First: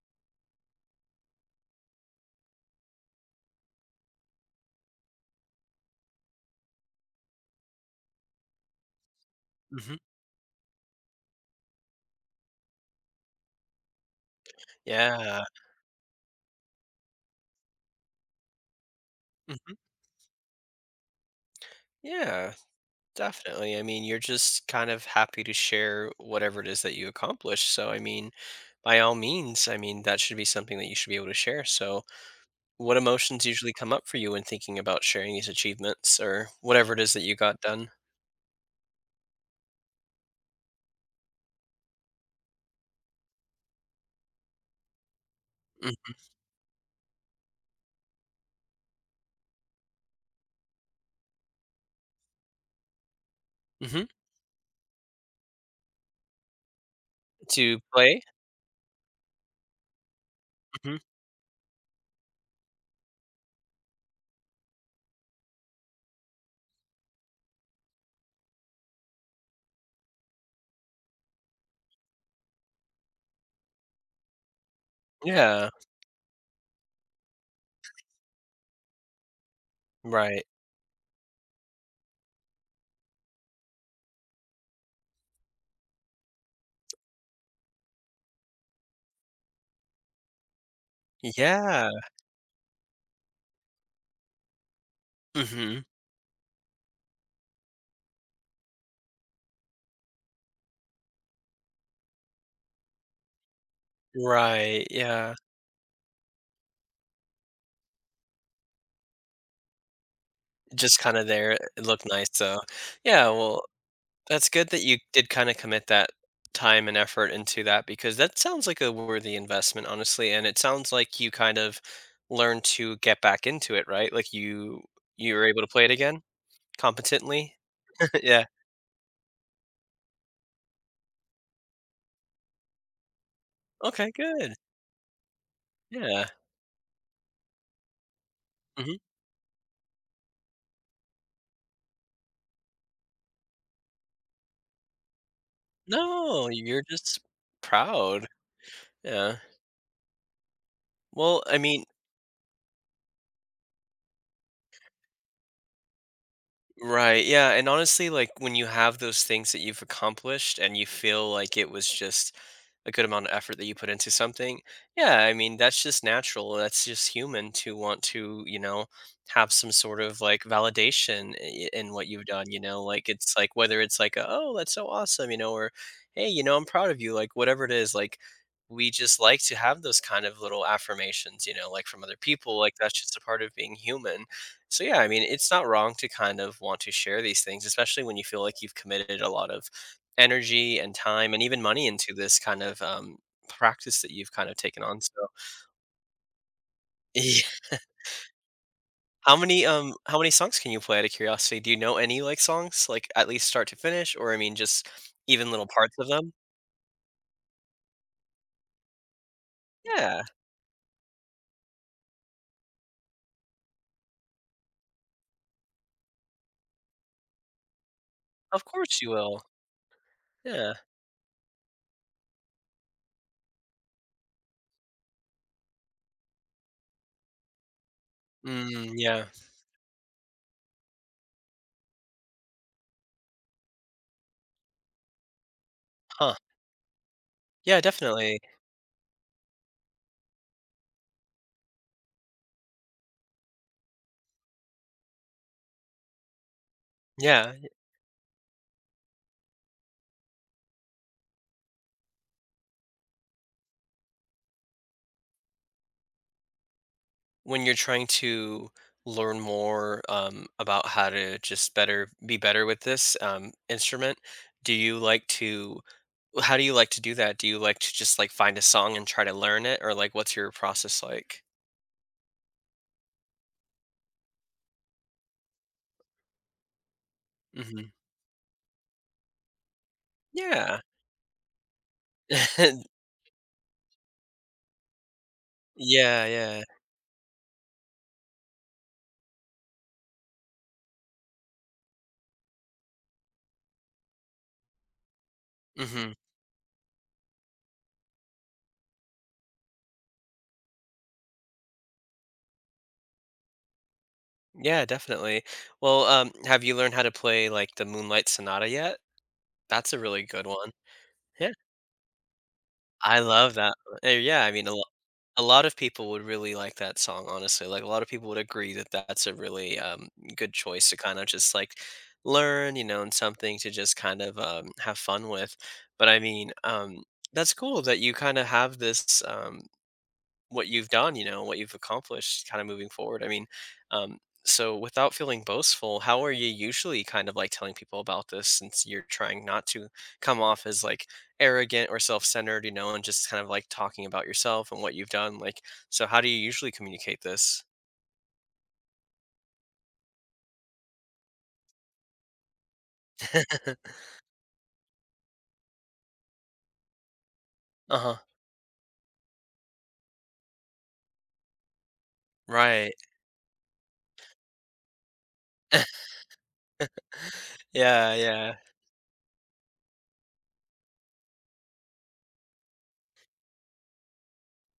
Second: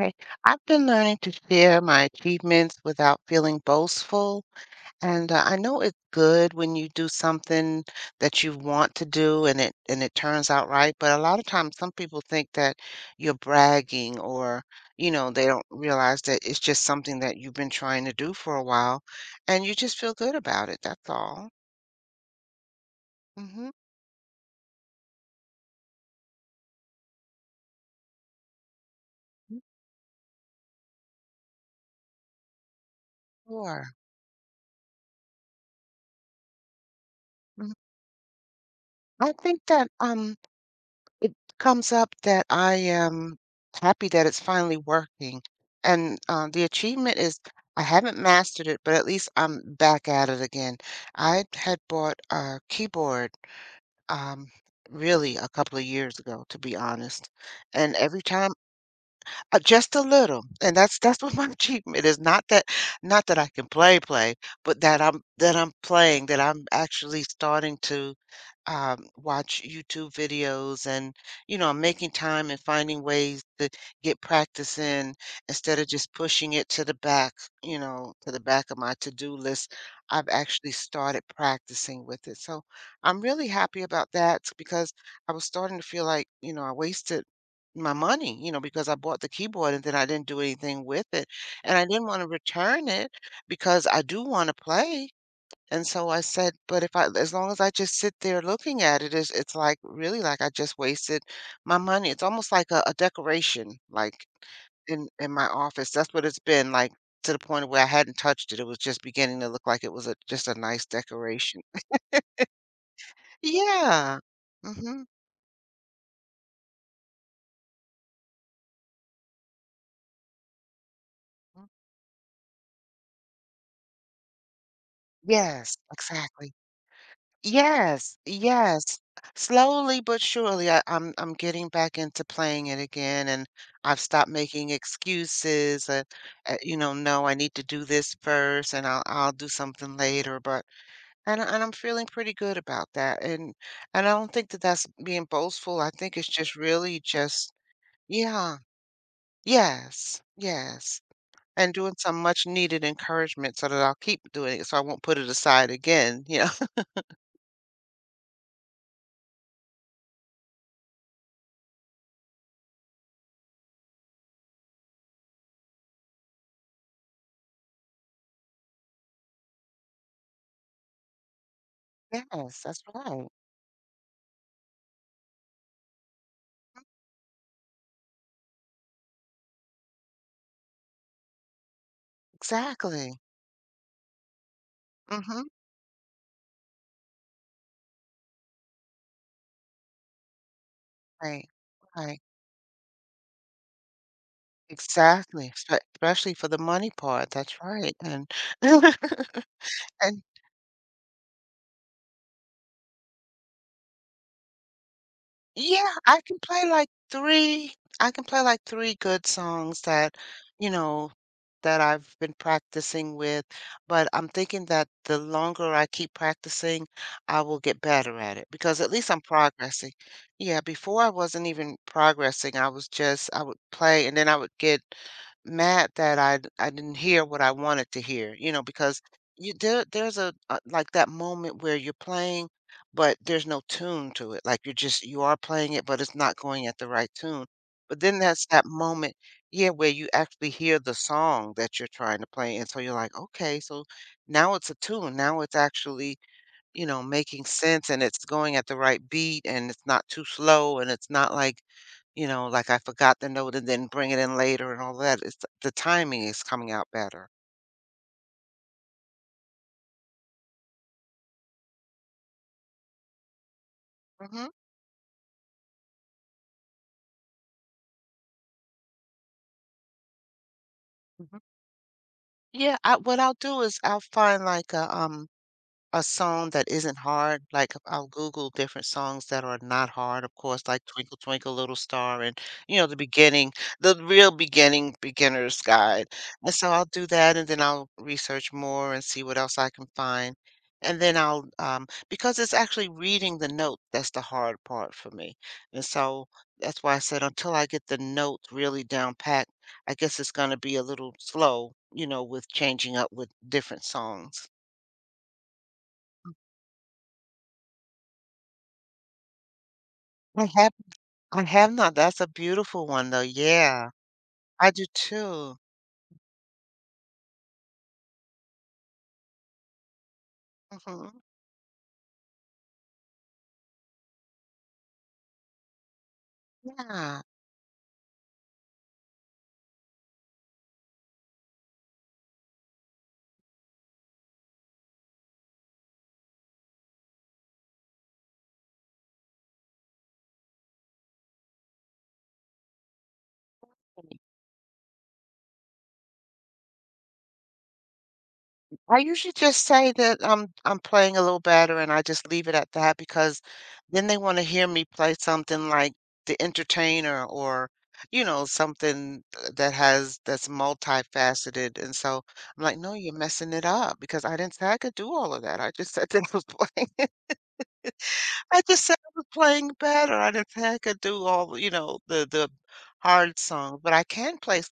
Okay, I've been learning to share my achievements without feeling boastful. And I know it's good when you do something that you want to do and it Mhm. and it turns out right. But a lot of times, some people think that you're bragging, or you know, Yeah. they don't realize that it's just something that you've been trying to do for a while, and you Mhm. just feel good about it. That's all. Yeah, Mm-hmm. definitely. You're just kind of happy to share whatever it is that you accomplish. So, by all means, that should be something that you should be able to share. So, what emotions usually Sure. come up for you when thinking about sharing these achievements or whatever it is that you got Mhm. done? I think that it comes up that I am happy that it's finally working, and, Mhm. uh, the achievement is I haven't mastered it, but at least I'm back at it again. I had bought a keyboard, Mhm. um, really a couple of years ago, to be honest, To and every play? time just a little, and Mhm. that's what my achievement is. Not that not that I can play, but that I'm playing, that I'm actually starting to watch YouTube videos and you know, I'm making time and finding ways to get practice in Yeah. instead of just pushing it to the back, you know, to the back of my to-do list. I've Right. actually started practicing with it. So I'm really happy about that because I was starting to feel like, you know, I wasted my money, you know, because I bought the keyboard and then I didn't do anything with it. And I Yeah. didn't want to return it because I do want to play. Mhm. And so I said, but if I, as long as I just sit there looking at it, it's like really like I just wasted my money. It's almost like a decoration, like Right. in Yeah. my office. That's what it's been like, to the point where I hadn't touched it. It was just beginning to look like it was a, just a nice Just kind of there. decoration. It looked nice. So, yeah, well, Yeah. that's good that you Hmm. did kinda commit that time and effort into that because that sounds like a worthy investment, honestly, and it sounds like you kind of learned to get back into it, right? Like, you were able to Yes, play it again exactly. competently? Yes, Yeah. yes. Slowly but surely, I'm getting back into playing it again, and I've Okay, stopped good. making excuses. Yeah. You know, no, I need to do this first, and Mhm. I'll do something later. But and I- and I'm feeling pretty good about that, and I don't think that that's being boastful. I think it's No, just you're really just just proud. yeah, Yeah. yes, yes, Well, and doing some much needed encouragement so that I'll keep doing it, so I won't put it aside again. You know, Right, yeah, and honestly, like, when you have those things that you've accomplished and you feel like it was just a good amount of effort that you put into something, yeah, that's just natural, that's just human to want to, have some sort of, like, validation I in what you've done, you yes, that's know? Like, right. it's like whether it's like, a, "Oh, that's so awesome," you know, or, "Hey, you know, I'm proud of you," like, whatever it is, like, we just like to have those kind of little affirmations, you know, like, from other people, like, that's Exactly. just a part of being human. So yeah, Mhm. it's not wrong to kind of want to share these things, especially when you feel like you've committed a lot of energy and time and Right. even money into Right. this kind of practice that you've kind of taken on. So, Exactly. Spe especially for the money part, yeah. that's right, and How many how and many songs can you play? Out of curiosity, do you know any like songs, like at least start to finish, or I mean, just even little yeah, parts of I them? can play like 3 I can play like 3 good songs that, Yeah, you know, that I've been practicing with, but I'm thinking that the longer I keep practicing, I will get better at it of because at course you least I'm will. progressing. Yeah, Yeah. before I wasn't even progressing. I was just I would play and then I would get mad that I didn't hear what I wanted to hear, you know, Mm, because yeah. you there there's a like that moment where you're playing but there's no tune to it. Like you're just you are playing it but it's Huh. not going at the right tune. Yeah, But then definitely. that's that moment yeah, where you actually hear the song that you're trying to play, and so you're like, "Okay, so now it's a tune, now it's actually, you know, making Yeah. sense and it's going at the right beat and it's not too slow and it's not like, you know, like I forgot the note and then bring it in later and all that." It's the timing is coming out better. When you're trying to learn more about how to just better be better with this instrument, Mhm, do you like to how do you like to do that? Do you like to just like find a song and try to learn it, or like, what's your process mhm. like? Yeah, I what I'll do is I'll find like a a song that isn't hard, like, Hmm. I'll Google different songs that are not hard, of course, Yeah. like Twinkle Twinkle Little Star and, you know, the beginning, the real beginning beginner's guide, Yeah, and yeah. so I'll do that, and then I'll research more and see what else I can find, and then because it's actually reading the note that's the hard part for me, and Hmm. so that's why I said until I get the note really down pat, I guess it's gonna be a little slow, you know, with changing up with different songs. Yeah, definitely. Well have you learned how to play like the Moonlight Sonata yet? That's a really good I one. have I Yeah, have not. That's a beautiful one, I though. love that. Yeah, yeah, i mean I a do a too. lot of people would really like that song, honestly. Like, a lot of people would agree that that's a really, good choice to Mhm. kinda just, like, learn, you know, and something to just kind of, have fun with. But, Yeah. that's cool that you kinda have this, what you've done, you know, what you've accomplished kind of moving forward. Um, so without feeling boastful, how are you usually kind of like telling people about this, since you're trying not to come off as like arrogant or self centered, you know, and just kind of like talking about yourself and what you've done? Like, so how do you usually communicate this? I usually just say that I'm playing a little better and I just leave it at that because then they wanna hear me play something like The Entertainer or, Uh huh. you know, something that has that's multifaceted, and so I'm like, Right. "No, you're messing it up because I didn't say I could do all of that. I just said that I was playing." Yeah. Yeah. I just said I was playing better. I didn't think I could do all, you know, the hard song, but I can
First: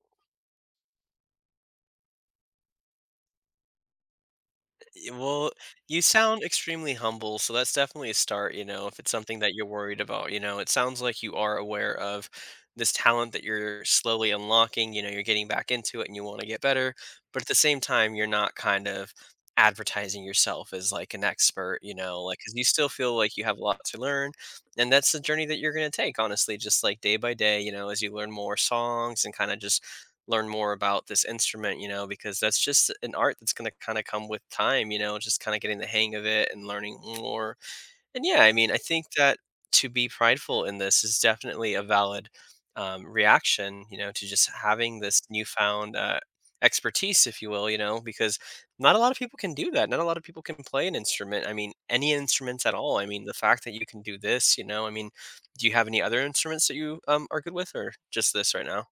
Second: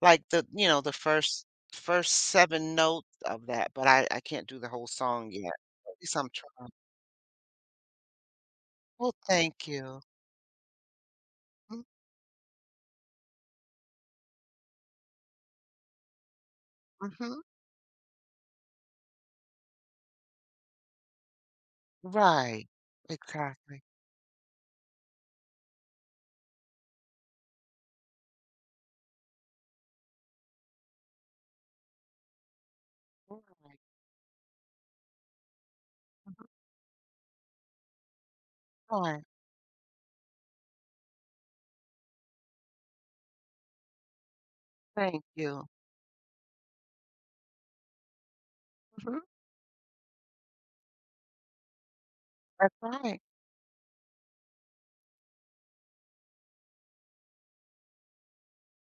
like the, you know, the first first seven notes of that, but I can't do the whole song Well, yet. At you least I'm sound trying. extremely humble, so that's definitely a start, you know, if it's Well, something that you're thank worried you. about, you know. It sounds like you are Mm. aware of this talent that you're slowly unlocking, you know, you're getting back into it and you want to get better, Mm-hmm. but at the same time, you're not kind of advertising yourself as like an expert, you know, like cuz you Right. still feel like you have a lot Exactly. to learn, and that's the journey that you're going to take, honestly, just like day by day, you know, as you learn more songs and kind of just learn more about this instrument, you know, because that's just an art that's going to Right. kind of come with time, you know, just kind of getting the hang of Mhm. it and learning more. And yeah, I think Right. that to be prideful in this is definitely a valid reaction, you know, to just having this Thank you. newfound expertise, if you will, you know, because not a lot of Hmm. people can do that. Not a lot of people can play an instrument. I mean, any instruments at That's all. I right. mean, the fact that you can do this, you know, do you have any other instruments that you are good with, or just this right now?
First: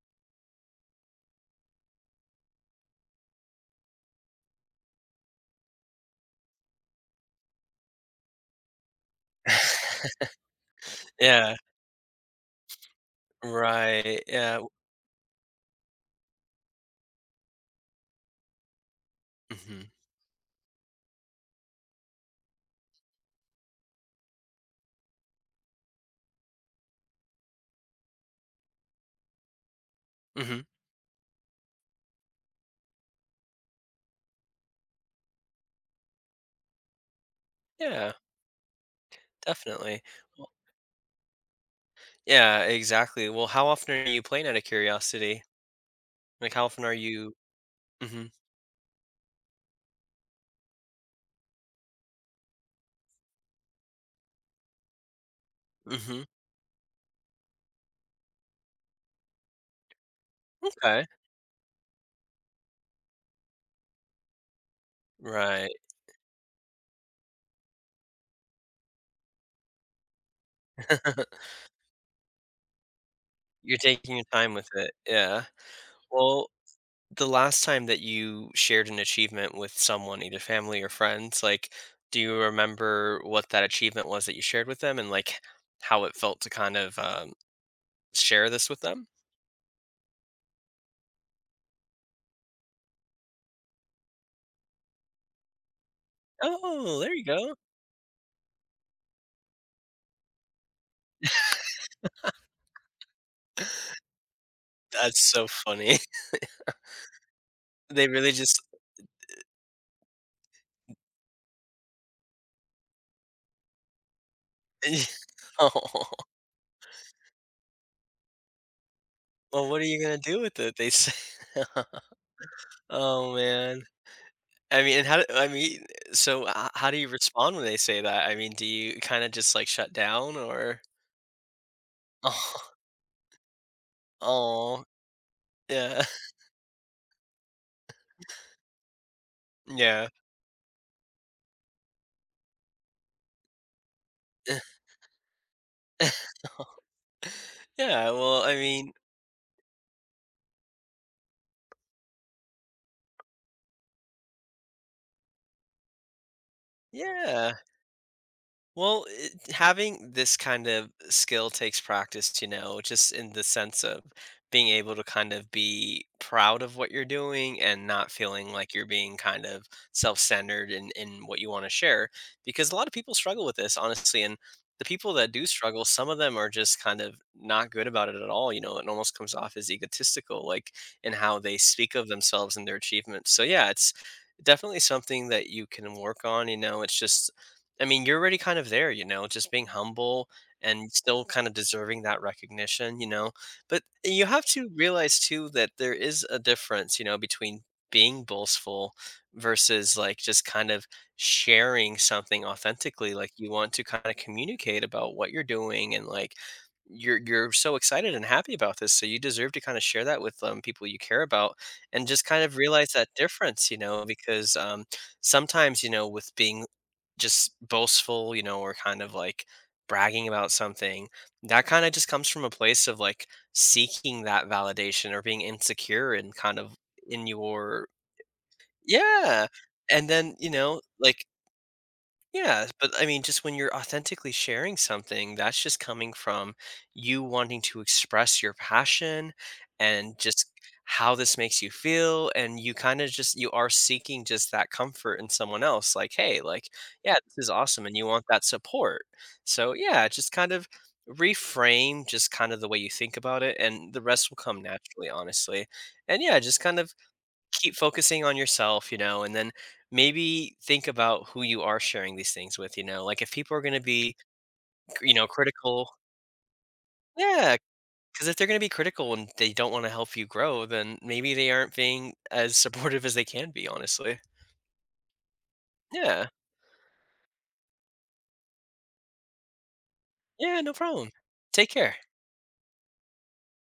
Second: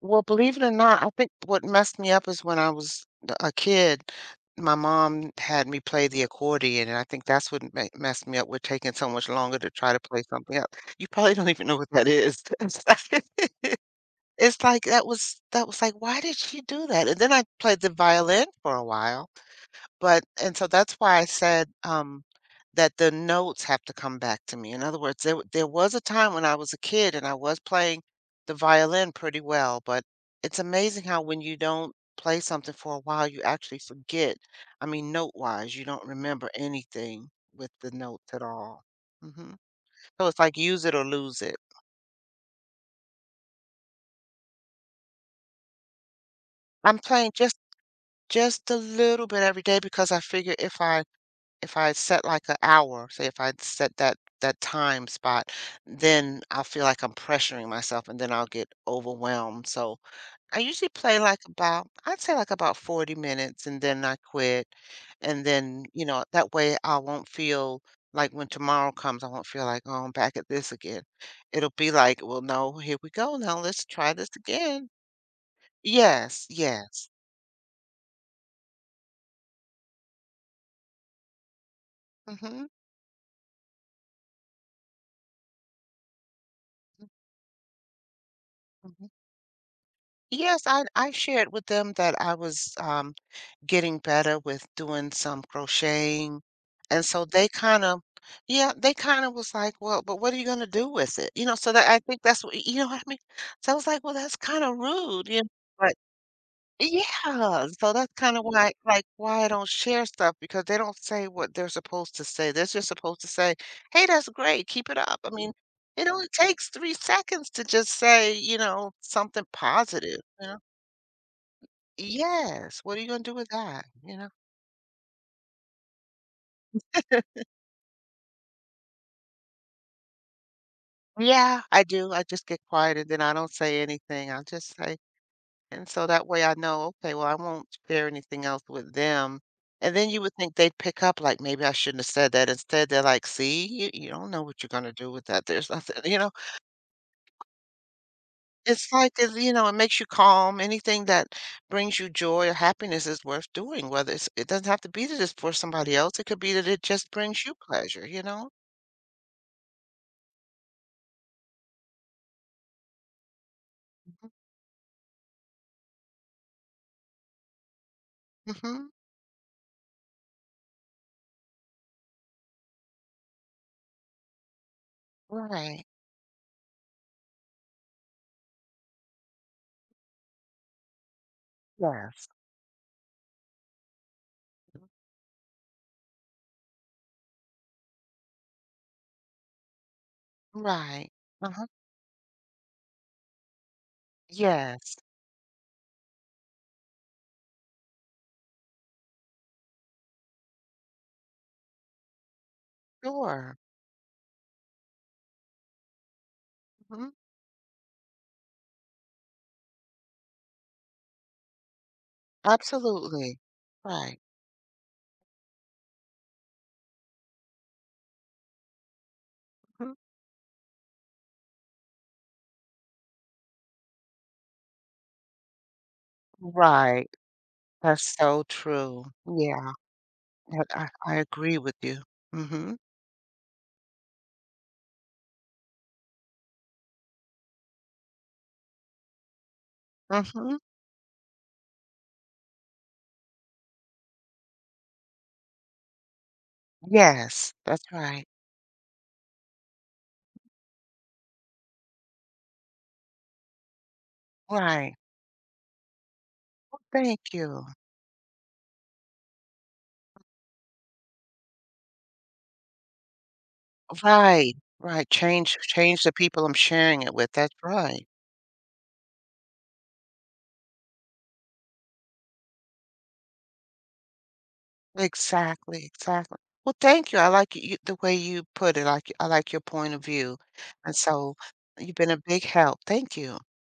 Well, believe it or not, I think what messed me up is when I was a kid, my mom had me play the accordion, and I think that's what messed me up with taking so much longer to try to play something else. You probably don't Yeah. even know what that is. It's like, Right. Yeah. it's like that was like, why did she do that? And then I played the violin for a while. Mhm. But and so that's why I said, that the notes have to come back to me. In other words, there was a time when I was a kid and I was playing the violin pretty well, but it's Mhm. amazing how when you don't play something for a while, you actually forget. I mean, note-wise, you don't remember anything with the Yeah, notes at all. Mhm. definitely. So it's Well, like use it or lose it. yeah, exactly. Well, how often are you playing, out of curiosity? Like, how often are I'm playing you Mhm. just a little bit every day because I figure if I set like an hour, say if I set that time spot, Mhm. then I'll feel like I'm pressuring myself and then I'll get overwhelmed. So I usually Okay. play like about, I'd say like about 40 minutes and then I quit. And Right. then, you know, that way I won't feel like when tomorrow comes, I won't feel like, oh, I'm back at this again. It'll be like, well, no, here we go. Now You're let's try taking your this time with again. it. Yeah. Yes, Well, yes. the last time that you shared an achievement with someone, either family or friends, like, do you Hmm. remember what that achievement was that you shared with them, and, like, how it felt to kind of, share this with them? Yes, I shared with them that I was getting better with doing some crocheting. Oh, And there you so they go. kinda yeah, they kinda was like, "Well, but what are you gonna do with it?" You know, so that I think that's what you know what I mean? So I was like, "Well, that's kinda That's rude," you so know, but funny. yeah, so They that's really kinda just why like, why I don't share stuff because they don't say what they're supposed to say. They're just supposed to say, "Hey, that's great, keep it Yeah. up." I mean, it Oh, only takes 3 seconds to just say, you know, something well, what are you gonna positive, do you with know? it? They say. Yes, what are you gonna do Oh, with man. that, you know? I mean, and how do I mean, so h how do you respond when they say that? I mean, do you kinda just, like, shut down or Yeah, I do. I just get Oh, quiet and then I don't say anything. I'll just oh say, and yeah, so that way I know, okay, well, I won't share anything else with them. And yeah. then you would think they'd pick up, like, maybe I shouldn't have said that. Instead, they're like, see, you don't know what you're going to do with that. There's nothing, you know, Yeah, well, you know, it makes you calm. Anything that brings you joy or happiness is worth doing, whether it doesn't have to be that it's for somebody else. It could be that it just brings yeah. you pleasure, you know? Well, it, having this kind of skill takes practice, you know, just in the sense of being able to kind of be proud of what you're doing and not feeling like Mm-hmm. you're being kind of self-centered in what you want to share, because a lot of people struggle with this, honestly, and the people that do struggle, Right. some of them are just kind of not good about it at all, you know, it almost comes off as egotistical, like in how they speak of Yes. themselves and their achievements. So yeah, it's definitely something that you can work on, you know, it's just you're already kind of there, you know, just being humble and Right. still kind of Uh-huh. deserving that recognition, you know. But you have to Yes. realize too that there is a difference, you know, between being boastful versus like just kind of sharing something authentically. Like, you Sure. want to kind of communicate about what you're doing, and like Mhm. you're so excited and happy about this, so you deserve to kind of share that with people you care about, and just kind of realize that Absolutely. difference, you know, Right. because sometimes, you know, with being just boastful, you know, or kind of like Mhm. bragging about something, that kind of just comes from a place of like seeking that validation, or being insecure and kind of Right. in your That's so true. yeah. Yeah. And then, you I know, I like agree with you. yeah, Mhm. but just when you're authentically sharing something, that's just coming from you wanting to express your passion, and just Mhm. how this makes you feel. And you kind of just, you are seeking just that comfort in someone else. Like, hey, like, yeah, this is Yes. That's awesome. And you want right. that support. So, yeah, just kind of reframe just kind of the way you think about it. And the rest will come Right. naturally, honestly. And yeah, just kind of Thank you. keep focusing on yourself, you know, and then maybe think about who you are sharing these things with, you know, like if people are going to be, Right. Right. you know, Change critical. change the people I'm sharing it with. That's Yeah. right. Because if they're going to be critical and they don't want to help you grow, then maybe they aren't being as supportive as they can be, honestly. Exactly, Yeah. exactly. Well, thank you. I like you the way you put it. Like I like your point of view. Yeah. No And problem. so Take you've care. been a big help. Thank you.